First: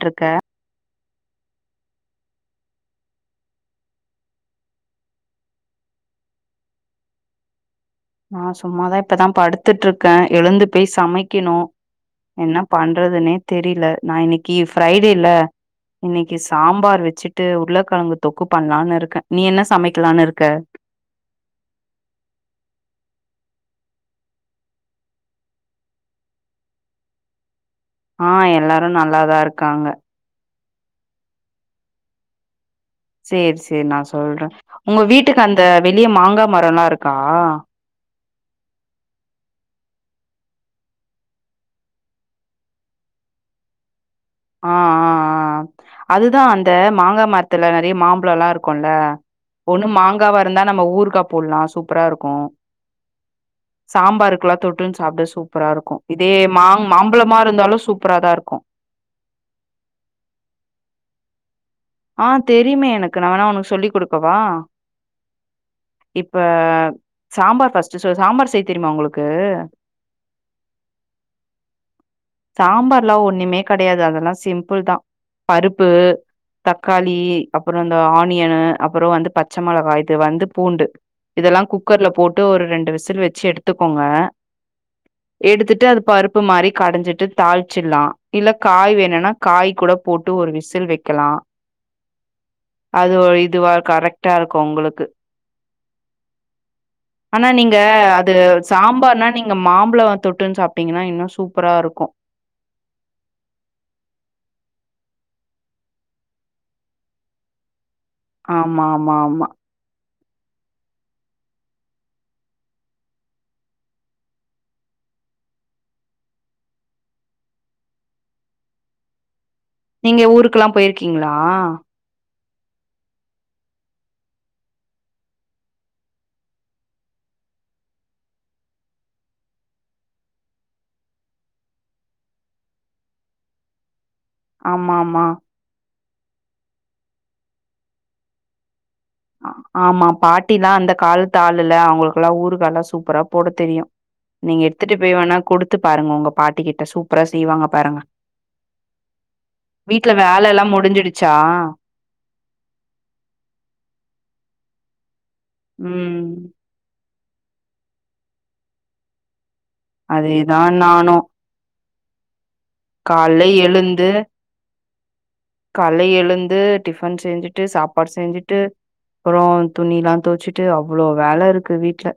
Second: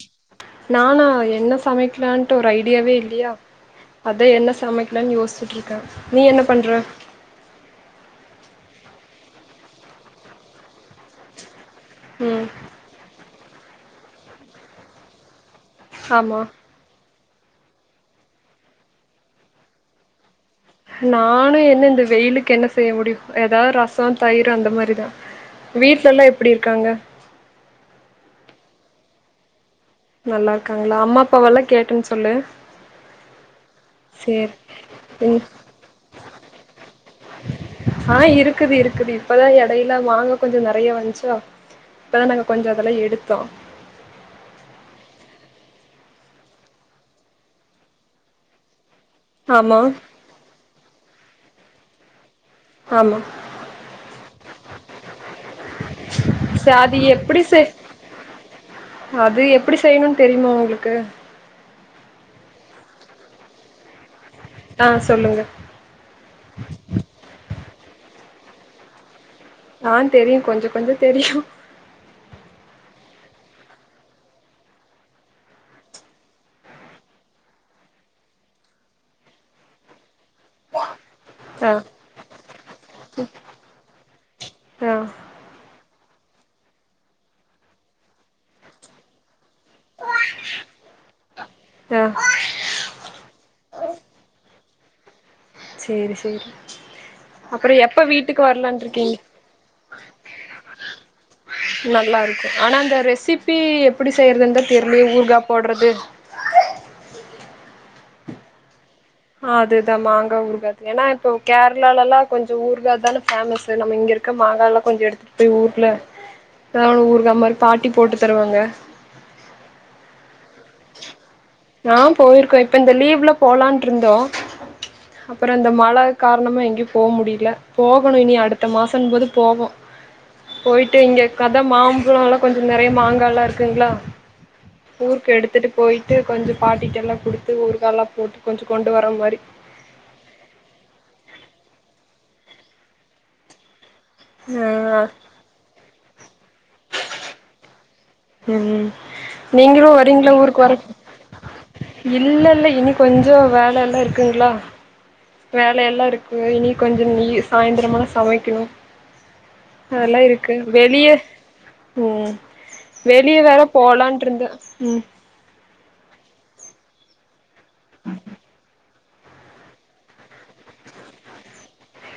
ட்ருக்க நானா என்ன சமை லட்டு ஒரு ஐடியாவே இல்லையா அத என்ன சமைக்கலனு யோசிச்சுட்டு இருக்கே நீ என்ன பண்ற நான் சும்மாதான் இப்பதான் படுத்துட்டு இருக்கே எழுந்து போய் சமைக்கணு ம் என்ன பண்றதுனே தெரில நான் இன்னைக்கு ஃரைடேல இன்னைக்கு ஆமா சாம்பார் வச்சுட்டு ட்டு உருளைக்கெழங்கு தொக்கு பண்ணலான்னு இருக்கே நீ என்ன சமைக்கலாம்னுக்க நானும் என்ன இந்த வெயிலுக்கு என்ன செய்ய முடியும் ஏதாவது ரசம் தயிர் அந்த மாரிதான் வீடல எல்லாம் எப்படி இருக்காங்க ஆ எல்லாரும் நல்லாதான் இருக் காங்க உங்க அம்மா அப்பா வல்லாம் கேட்டுன்னு சொல்லு செரி செரி செரி நான் சொல்றே சேரி உங்க ம் வீட்டுக்கு அந்த வெளிய மாங்காய் மரம் எல்லாம் இருக்கு ஆ இருக்குது இருக்குது இப்பதா எடையில வாங்கு கொஞ்சோ நெறைய வந்துச்சா இப்பதா நாங்க கொஞ்ச அதெல்லா எடுத்தோ ஆ ஆ ஆ ஆ அதுதா அந்த மாங்கா மரத்துல நெறைய மாம்பழலா இருக்குல்ல ஆமா ஒன்னு மாங்காவா இருந்தா நம்ம ஊறுக்கா போட்லா சூப்பராருக்கு ஆமா சாம்பாருக்கெல்லாம் தொட்டுன்னு சாப்ட சூப்பராருக்கு இதே சே மாங் அது எப்டி செய் மாம்பழமாருந்தாலு சூப்பரா தா இருக்கு அது எப்படி செய்யணுன்னு தெரியுமா உங்களுக்கு ஆ தெரியுமே எனக்கு நா வேணா உனக்கு சொல்லிக்குடுக் க்கவ ஆ சொல்லுங்க இப்ப சாம்பார் ஃபஸ்ட் ச ச சாம்பார் செய் தெரியுமா உங்களுக் ஆ தெரியு கொஞ்ச கொஞ்ச தெரியு ல்லா ஒன்னுமே கெடையாது அதெல்லா சிம்பிள் தா பருப்பு தக்காளி அப்பற இந்த ஆனியன்னு அப்பற வந்து பச்ச மொளகாப் வந்து பூண்டு இதெல்லா ஆ குக்கர்ல போட்டு ஒரு ரெண்டு விசில் வச்சு எடுத்துக்கோங்க ஆ எடுத்துட்டு அது பருப்பு மாரி கடைஞ்சிட்டு தாளிச்சிட்லா இல்ல காய் வேணுன்னா காய் கூட போட்டு ஒரு விசில் வைக்கலா ஆ அது இதுவா கரெக்ட்டாருக்கு உங்களுக்கு சேரி சேரி ஆனா அப்புற நீங்க எப்ப அது வீட்டுக்கு வரலான் இருக்கீங்க சாம்பார்னா நீங்க மாம்பழோ தொட்டுன்னு சாப்ட்டீங்கன்னா இன் நா சூப் நல்லா இருக்கு ஆனா அந்த ரெசிபி எப்படி செய்யறது தா தெரியலையே ஊறுக்கா போட்றது ஆமா ஆமா, ஆமா. அதுதா மாங் கா ஊறுக்காக்கு ஏன்னா இப்போ கேரளாலல்லா கொஞ்சோ ஊறுக்கா தான ஃபேமஸ் நம்ம இங்க இருக்க மாங்கலா கொஞ்சோ எடுத்துட்டு போய் ஊர்ல எதாவது ஒரு ஊறுக்கா மாரி பாட்டி போட்டு தருவாங்க நீங்க ஊருக்கு க்குல்லா போயிருக்கீங்களா ப்ப இப்ப இந்த லீவ்ல போலான்ட்ருந்தோ அப்பற இந்த மழ காரணமா எங்கயும போ முடியல போகணு இனி அடுத்த மாசங்கம் போது போவோ போயிட்டு இங்க கத மாம்பழோல்லா கொஞ்சோ நெறைய மாங்காலா இருக்குங்களா ஆமா ஆமா ஊருக்கு எடுத்துட்டு போயிட்டு கொஞ்சோ பாட்டிட்டெல்லா குடுத்து ஊறுகாலா போட்டு கொஞ்சோ கொண்டு வர மாதிரி ஆமா பாட்டி தா அந்த காலத் தாளுல அவங்களுக்கெல்லா ஊறுக்கால்லா சூப்பரா போட தெரியு நீங்க ஆஹ் எடுத்துட்டுப்போய் வேணா குடுத்து பாருங்க உங்க பாட்டிக்கிட்ட சூப்பரா செய்வாங்க பாருங்க உம் நீங்களு வீட்ல வரீங்களா ஊருக்கு வேலல்லாம் வர முடிஞ்சிடுச்சா? இல்ல இல்ல இனி கொஞ்சோ வேலல்லா இருக் குங்களா வேலயெல்லா ம். இருக்கு இனி கொஞ்ச இனி சாய்ந்திரமான சமைக்கணு அதேதா நானு உம் வெளியெ வேற போலான்ட்ருந்தெ உம் கால்ல எழுந்து டிஃபன் செஞ்சுட் டு சாப்பாடு செஞ்சிட்டு அப்பறொ துணிலா தொவச்சிட்டு அவ்ளோ வேலருக்கு வீட்ல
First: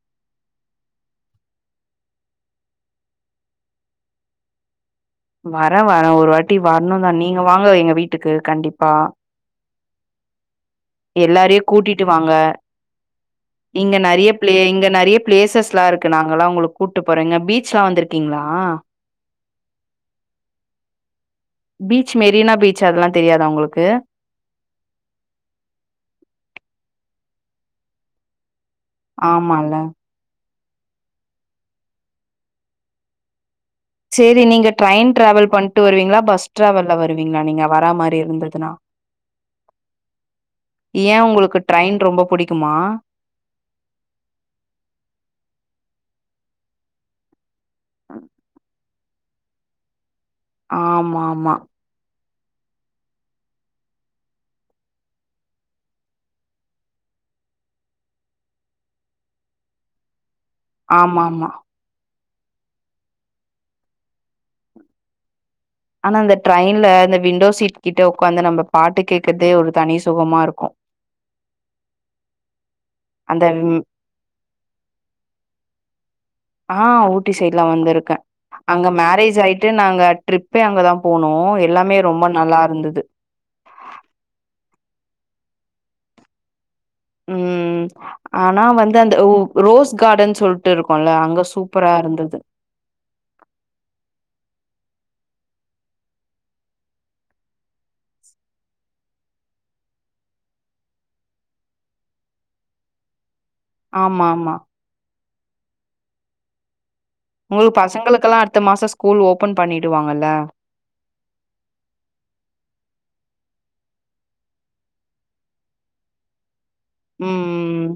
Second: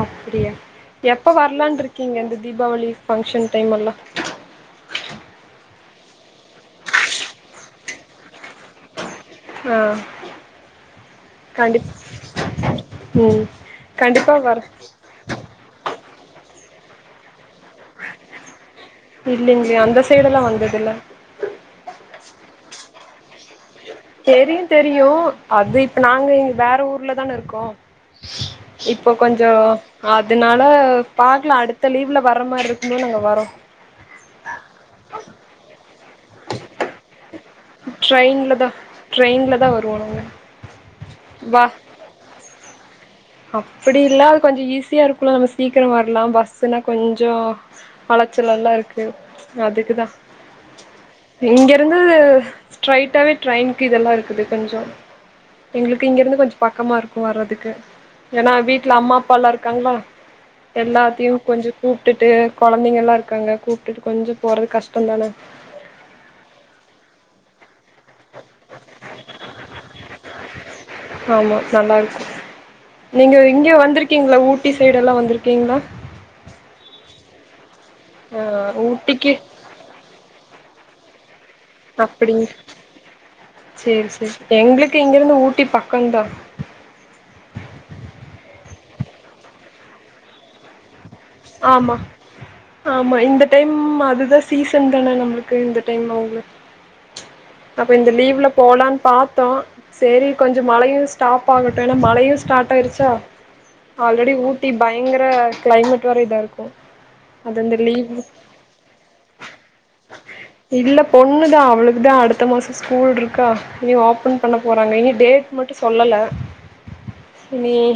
அப்டியா எப்ப வரலான் இருக்கிங்க இந்த தீபாவளி ஃபங்க்ஷன் டைம் எல்லா வரெ வரெ ஒரு வாட்டி வர்ணு தா நீங்க வாங்க எங்க வீட்டுக்கு கண்டிப்பா ஆ எல்லாரையு கண்டிப் கூட்டிட்டு வாங்க ம் இங்க நெறைய கண்டிப்பா ப்ளே வர இங்க நெறைய ப்ளேசஸ்லா இருக்கு நாங்கல்லா உங்களுக் கூட்டு போறெங்க பீச் ச்லா வந்துருக்கிங்ளா இல்லைங்ளே அந்த சைடெல்லா வந்ததில்ல பீச் மெரினா பீச் அத்ல்லா தெரியு தெரியு அது இப் நாங்க இங் வேற ஊர்ல தான இருக்கோ ஓ இப்பொ கொஞ்சொ ஆமால்ல அதுனால் ப பாக்கலா அடுத்த லீவுல வர மாரி இருக்கும்போத் நாங்க வரோ சேரி நீங்க ட்ரெய்ன் ட்ரேவல் பண்ட்டு வருவிங் களா பஸ்ட் தா வெள்ள வருவிங்ளா நீங்க வரா மாரி ட்ரெயின்ல தா இருந்ததுனா ட்ரெயின்ல தா வருவோ நாங்க ஏ உங்களுக்கு ட்ரெய்ன் ரொம்ப புடிக்குமா அப்படில்லா கொஞ்சொ ஈஸியா இருக்குல நம்ம சீக்கிரொ வர்லா பஸ்ஸுனா கொஞ்சொ அலச்சல் லல்லா இருக்கு அதுக்குதா ஆமா ஆமா இங்கெருந்து ஸ்ட்ரைட்டாவே ட்ரெயின்கு இதெல்லா இருக்குது கொஞ்சொ எங்ளுக்கு இங்கிருந்து கொஞ்சொ பக்கமாருக்கு வர்றதுக்கு ஏனா வீட்ல அம்மா அப்பாலா இருக்காங்ளா ஆமா எல்லாத்தியு ஆமா கொஞ்சொ கூப் ட்டுட்டு கொழந்தைங்கல்லா இருக்காங்க கூப்டுட்டு கொஞ்சொ போறது கஷ்டொந்தான ஆனா இந்த ட்ரெயின்ல இந்த விண்டோ சீட் கிட்ட உக்காந்து நம்ம பாட்டு கேக்கறதே ஒரு தனி சுகமா இருக்கு ஆமா நல்லா இருக்கு நீங்க அந்த இங்க ம் வந்ருக்கிங்ளா ஊட்டி சைடெல்லா வந்ருக்கிங்ளா ஆஹ் ஊட்டி சைட்லா வந்துருக்கே ஆ அங்க ஊட்டிக்கு மேரேஜ் ஆயிட்டு நாங்க ட்ரிப் இப்பயு அங்கதா போனோ எல்லாமே ரொம்ப அப்டிங் நல்லா இருந்தது சேரி சேரி எங்ளுக் கு இங்கிருந்து ஊட்டி பக்கந்தா ம் ஆனா வந்து அந்த ஓ ரோஸ் கார்டன் சொல்ட்டுருக் ஆமா ஆமா இந்த டைம் அதுதா சீசன் தான நம்மளுக்கு இந்த டைம்ல ஆவுங்க அப்ப இந்த லீவ்ல போலன் பாத்தோ சேரி கொஞ்சோ மழையு ஸ்டாப் ஆகட்டு ஏனா மழையு ஸ்டாட் ஆயிருச்சா ஆமா ஆல்ரெடி ஆமா ஊட்டி பயங்கர க்ளைமேட் ஒரே இதருக்கு அது அந்த உங்களுக்கு லீவு பசங்களுக்கெல்லா அடுத்த மாச ஸ்கூல் ஓபன் பண்ணிடுவாங்கல்ல இல்ல பொண்ணுதா அவுளுக்குதா அடுத்த மாசோ ஸ்கூல்ட்ருக்கா இங்கியு ஓப்பன் பண்ண போறாங்க இங்க டேட் மட்டு சொல்லல இல்லையே ம்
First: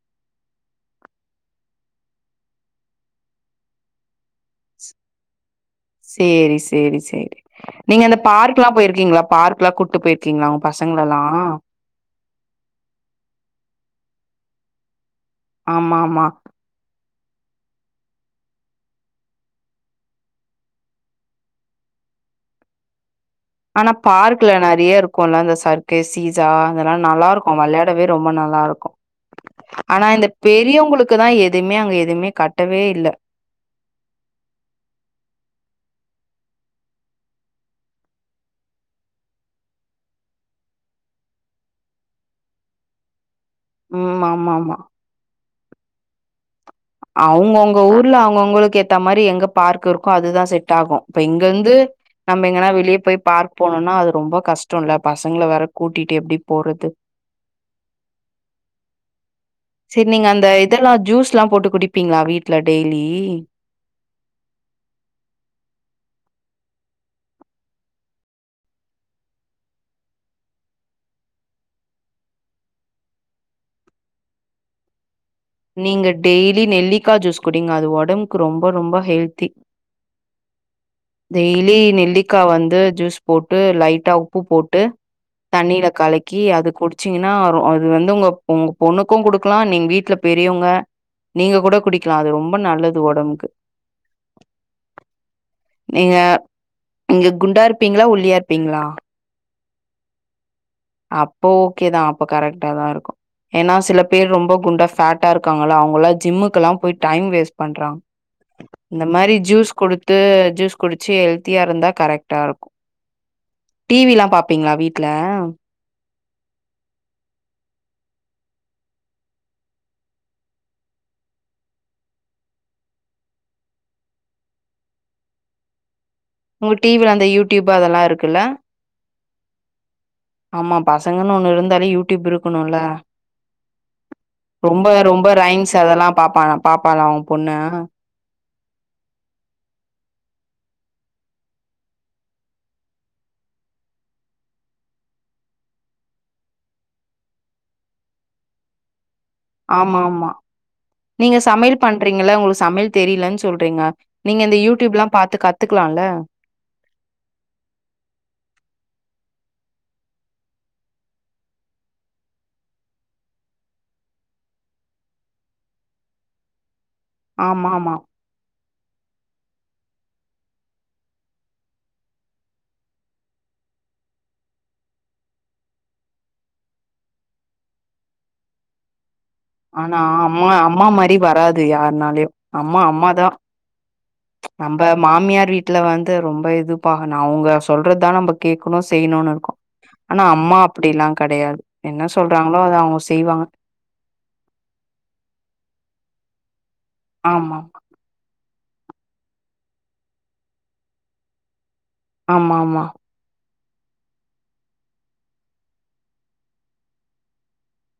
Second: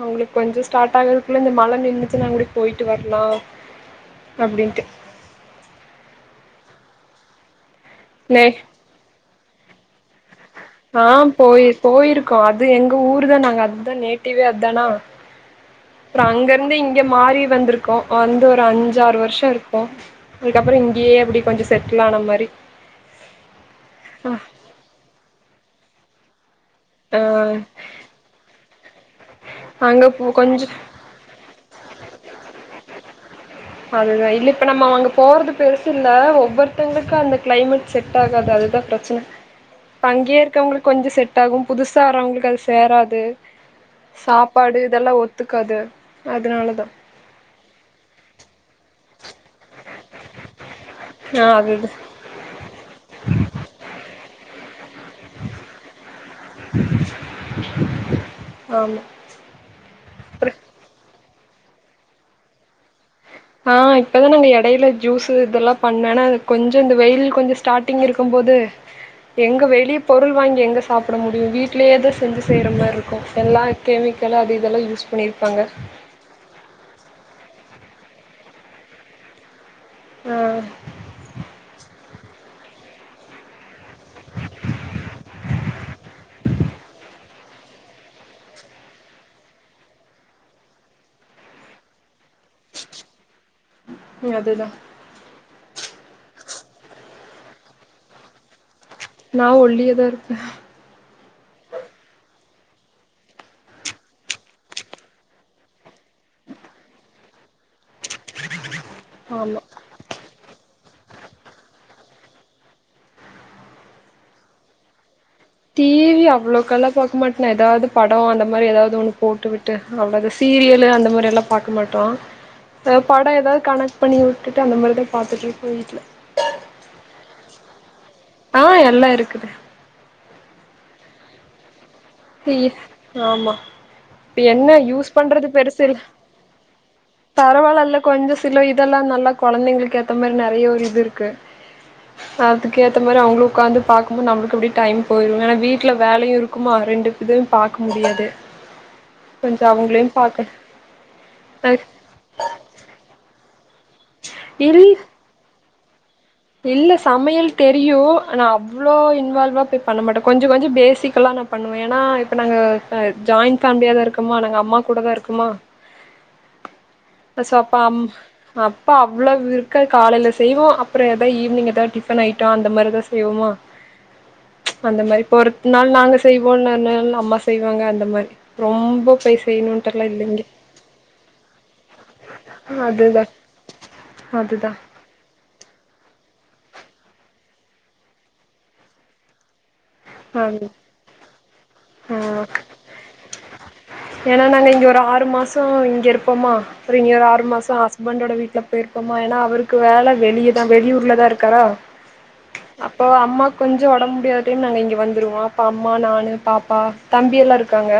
அவுங்ளுக் கொஞ்ச ஸ்டாட் ஆகறகுள்ள இந்த மழ நின்னுச்சினாங்கூடி போய்ட்டு வர்லா அப்டின்ட்டு ஸ் சேரி செரி சேரி நீங்க அந்த நே பார்க் எல்லா போயிருக்கீங்ளா பார்க்குலா கூட்டு போயி ஆ போய் போயிருக்கோ அது எங்க ஊருதா நாங்க அந் தே நேட்டிவ்வே அத்தான ஆமாமா க மாறி வந்துருக்கோ வந்து ஒரு அஞ்சாறு வர்ஷோ இருக்கூ இதுக்கப்றோ இங்கியே அப்டி கொஞ்சோ செட்டில் ஆன மாரி ஆனா பார்க்குல நெறையா இரு க்குல்ல சர்க்கே சீசா இதெல்லா ஆ நல்லாருக்கூ வெளாடவே ரொம்ப நல்லாருக்கூ அங்க ஆனா போ இந்த கொஞ்சோ பெரியவங்களுக்குதா எதுமே அங்க எ எதுமே கட்டவே இல்ல அதுதா இல்ல இப்ப நம்ம அங்க போறது பெருசுல்ல ஒவ்வொருத்தங்ளுக்கு அந்த க்ளைமேட் செட் ஆகாது அதுதா ப்ரச்ன இப்ப அங்கே இருக்கவுங்ளுக்கு கொஞ்சோ செட் ஆகூ புதுசாரவுங்ளுக்கு அது சேராது ம் ஆமாமா. சாப்பாடு இதெல்லா ஒத்துக் கது அதுனால தா அவுங்கவுங்க ஊர்ல அவுங்கவுங்களுக்கு ஏத் த்த மாரி எங்க பார்க்கிருக் கோ அதுதா செட் டாகூ இப்ப ஆ இங்கந்து அதுது நம்ம எங்கனா வெளியே போய் பார்க் போனோனா அது ரொம்ப கஷ்டொல்ல பசங்கள வேற கூட்டிட்டு எப்டி போறது ஆமா செர் நீங்க அந்த இதெல்லா ஜூஸ் லா போட்டு குடிப்பிங்ளா வீட்டுல டெய்லி ஆஹ் இப்பதான் நாங்க இடைல ஜூஸ் இதெல்லா பண்ணே ஏன்னா கொஞ்சோ இந்த வெயில் கொஞ்சோ ஸ்டார்ட்டிங் இருக்கும்போது எங்கே வெளியே பொருள் வாங்கி எங்கே சாப்பிட முடியும் வீட்டிலேயே தான் செஞ்சுகிற மாரி இருக்கூ எல்லா கெமிக்கலும் அது இதெல்லாம் யூஸ் பண்ண நீங்க டெய்லி நெல்லிக்கா ஜூஸ் குடீங்க அது ஒடம்புக்கு ரொம்ப ரொம்ப ஹெல்த்தி டெய்லி நெல்லிக்கா வந்து ஜூஸ் போட்டு லைட்டா உப்பு போட்டு தண்ணில கலக்கி அது குடிச்சீங்கன்னா அது வந்து உங்க உங்க பொண்ணுக்கூ கொடுக்கலாம் நீங்க வீட்ல பெரியவங்க நீங்க கூட குடிக்க க்கலாம் அது ரொம்ப நல்லது ஒடம்புக்கு அதுதா நீங்க நீங்க குண்டா இருப்பீங்களா ஒள்ளியா இருப்பீங்களா நான் ஒள்ளியதான் இருப்பே அப்போ ஓகேதான் அப்ப கரெக்ட்டா தான் இருக்கும் ஏன்னா சில பேர் ரொம்ப குண்டா ஃபேட்டா இருக்காங்கள அவங்க எல்லாம் ஜிம்முக்கு எல்லாம் போய் டைம் வேஸ்ட் பண்றங்க இந்த மாரி ஆமா ஜூஸ் கொடுத்து ஜூஸ் குடிச்சு ஹெல்த்தியா இருந்தா கரெக்டா இருக்கூ டீவி எல்லாம் பார்ப்பீங்களா வீட்டுல டீவி அவ்வளவுக்கெல்லாம் பார்க்க மாட்டே ஏதாவது படம் அந்த மாரி ஏதாவது ஒண்ணு போட்டுவிட்டு அவ்வளவுது சீரியலு அந்த மாதிரி எல்லாம் பார்க்க மாட்டோம் படம் ஏதாவது கனெக்ட் பண்ணி விட்டுட்டு அந்த மாதிரிதான் பார்த்துட்டு இருக்கோம் வீட்டுல உங்க டீவில அந்த யூடியூப் அதெல்லாம் இருக்கு ஆஹ் எல்லாம் இருக்குது சங்க ஒன்ன இருந்தால யூட்டு ஆமா இப்ப என்ன ரொம்ப யூஸ் ரொம்ப பண்றது ரைம்ஸ் பெருச அதெல்லா பாப்பா பாப்பாளா உ பொண்ணு பரவாயில்ல்ல கொஞ்சோ சில இதெல்லாம் நல்லா குழந்தைங்களுக்கு ஏத்த மாரி நிறைய ஒரு இருக்கு அதுக்கு ஏத்த மாரி அவங்களும் உட்காந்து பாக்கும்போது நம்ம எப்படி டைம் போயா வீட்டுல வேலையும் இருக்குமா ரெண்டு எதுவும் பார்க்க முடியாது கொஞ்ச ஆமா அவங்களையு ஆமா பாக்க நீங்க அ சமையல் பண்றீங்க உங்களுக்கு சமையல் தெரியலன்னு சொ சொல்றீங்க நீங்க இந்த இல் யூடியூப் எல்லாம் பாத்து காத்து கத்துக்கலால இல்ல சமையல் தெரியும் நான் அவ்வளோ இன்வால்வா போய் பண்ண மாட்டேன் கொஞ்சோ கொஞ்சோ பேசிக்கல்லாம் நான் பண்ணுவேன் ஏன்னா இப்ப நாங்க ஜாயிண்ட் ஃபேமிலியாதான் இருக்குமா நாங்க அம்மா கூட தான் இருக்குமா சோ ஆமா அப்பா ஆமா அம் அப்ப அவ்வளவு இருக்க காலையில செய்வோம் அப்புறம் ஏ ஈவினிங் ஏ டிபன் ஐ அந்த மாதிரிதான் செய்வோமா அந்த மாதிரி இப்ப ஒருத்த நாள் நாங்க செய்வோம் இ நாள் அம்மா செய்வாங்க அந்த மாதிரி ரொம்ப பச ஆனா அம்மா அம்மா மாதிரி வராது யார்னாலயும் அம்மா அதுதா அம்மாதான் அதுதா நம்ம மாமியார் வீட் வீட்டுல வந்து ரொம்ப இது பா அவங்க சொல்றது தான் நம்ம கேட்கணும் செய்யணும்னு இருக்கோ ஆ என்ன சொல்றாங்களோ அத அவங்க செய்வாங்க ஏன்னா நாங்க இங்க ஒரு ஆறு மாசம் இங்க இருப்போமா ஒரு இன்னொரு ஆறு ஆமா மாசோ ஹஸ்பண்ட்டோட வீட்டில் இருப்பமா ஏன்னா அவருக்கு வேலை வெளியேதான் வெளியூர்ல தான் இருக்காரா ஆமா ஆமா அப்போ அம்மா கொஞ்சோ ஒடம்ப முடியாதுன்னு அங்க வந்துருவா அப்ப அம்மா நானு பாப்பா தம்பி எல்லா இருக்காங்க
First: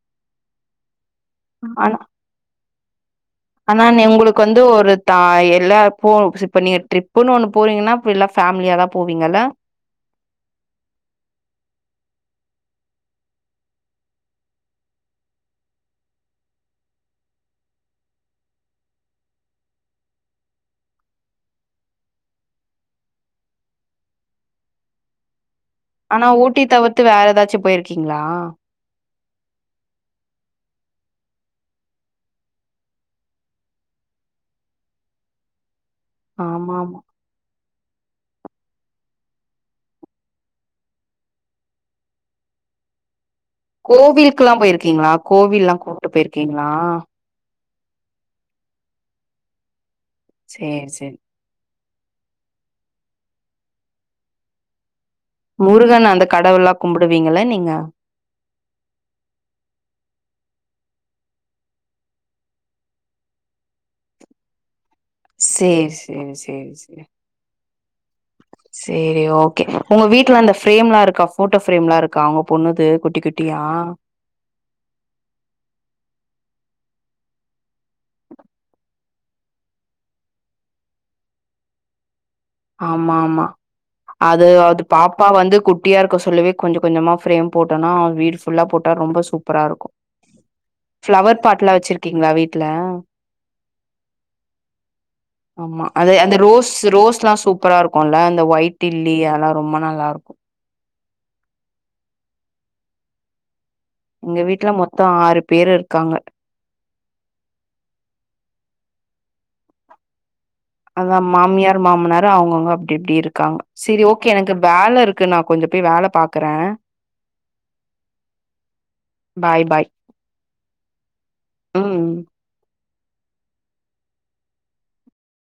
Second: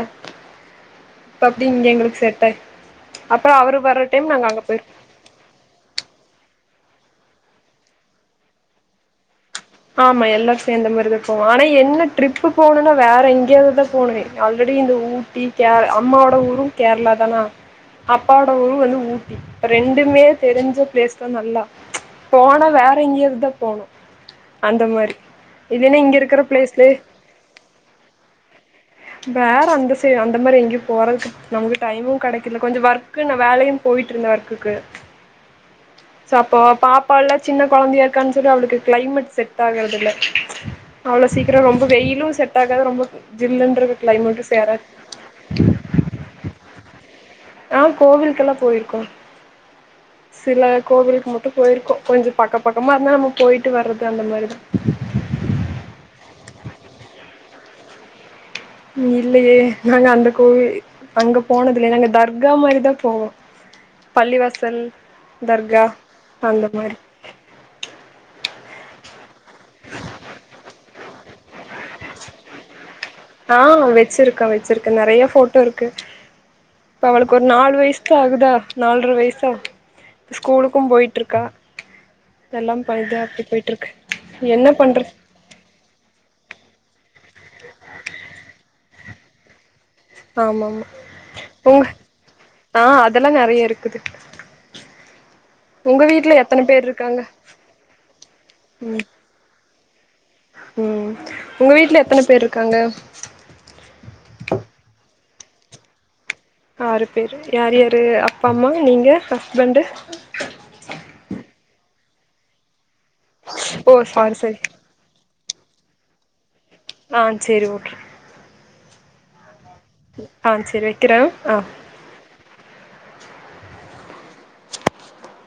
இப்ப அப்டி இங்க எங்களுக் செட்டாய் ஆனானெ உங்களுக்கு வந்து ஒரு தாய் இல்ல போ இப்ப நீக ட்ரிப்புன்னு ஒன்னு போறிங்கனா இப்ப எலா ஃபேமிலியா தா போவிங்கல ஆமா எல்லார் சேந்த மாரிதா போவோ ஆனா என்ன ட்ரிப்பு போணுனா வேற எங்யாவதுதா போணு ஆல்ரெடி இந்த ஊட்டி கே அம்மாவோட ஊரு கேரளா தானா அப்பாவோட ஊரு வந்து ஊட்டி இ ரெண்டுமே தெரிஞ்ச பிளேஸ் தா நல்லா போனா வேற எங்யாவது தா போணு அந்த மாரி இல்லைன்னா இங்க ஆனா இருக்கிற ஊட்டி பிளேஸ்லயே தவிர்த்து வேற ஏதாச்சி பொயிர்க்கிங்ளா வேற அந்த சைட் அந்த மாரி எங்யு போறதுக்கு நமக்கு டைமு கெடைக்கல கொஞ்சொ ஒர்க்கு நா வேலையு பொயிட்ருந்தெ ஒர்க்குக்கு சோ அப்போ ஆமா ஆமா பாப்பால்லா சின்ன குழந்தையா இருக்கான்னு சொல்லி அவளுக்கு கிளைமேட் செட் ஆகறது இல்ல அவ்ளோ சீக்ரொ ரொம்ப வெயிலு செட் ஆகாது ரொம்ப ஜில்லுன்றது கிளைமேட்டு கோவில்க்குலா சேராது பொயிர்க்கிங்ளா கோவில்லா கூட்டு பொயிர்க்கிங்ளா ஆஹ் கோவில்க்கெல்லா பொயிருக்கோ சில சேரி சேரி கோவில்க்கு மட்டு பொயிர்க்கோ கொஞ்சொ பக்க பக்கமா இருந்தா நம்ம போய்ட்டு வர்றது அந்த மாரிதா முருகன் அந்த கடவுள்லா கும்புடுவீங்கள நீங்க இல்லையே நாங்க அந்த கோவில் அங்க போனதில்ல நாங்க தர்கா மாரி தா போவோ பள்ளிவாசல் தர்கா சேர் சேர் அந்த சேரி மாரி சேரி சேரி ஓகே உங்க வீட்ல அந்த ஃப்ரேம்ல்லா இருக்கா போட்டோ ஃப்ரேம்லாம் இருக்கா உங்க பொண்ணுது குட்டி குட்டியா ஆஹ் வெச்சிருக்கே வெச்சிருக்கே நெறையா போட்டோ இருக்கு இப்ப அவளுக்கு ஒரு நாலு வயசு தா ஆகுதா நாலரை வயசா இ ஸ்கூலுக்கு பொயிட்ருக்கா ஆமா ஆமா அது என்ன அது பண்றது பாப்பா வந்து குட்டியா இருக்க சொல்லுவே கொஞ்சொ கொஞ்சமா ஃப்ரேம் போட்டோனா வீடு ஃபுல்லா போட்டா ரொம்ப சூப்பராருக்கு ஆமாமா உங்க வச்சிருக்கீங்களா வீட்ல ஆஹ் அதெல்லா நெறைய இருக்குது ஆமா உங்க அது வீட்ல அந்த எத்தன ரோஸ் பேர் இருக்காங்க ரோஸ்லா சூப்பரா இருக்குல்ல அந்த ஒயிட் டில்லி அதல்லா ரொம்ப நல்லாருக் உம் உங்க வீட்ல எத்தன பேர் இருக்காங்க பேரு இருக்காங்க ஆறு பேரு யார் யாரு அப்பா அம்மா நீங்க ஹஸ்பண்ட்டு அதா மாமியார் மாமனாரு அவுங்கவுங்க அப் எப்டி இருக்காங்க ஓ செரி ஓகே சாரி எனக்கு சாரி வேலருக்கு நா கொஞ்சொ பொய் வேல பாக் க்குறே ஆஹ் சேரி ஓகே பாய் பாய் ஆஹ் செரி வைக்கிறே ஆஹ் ம்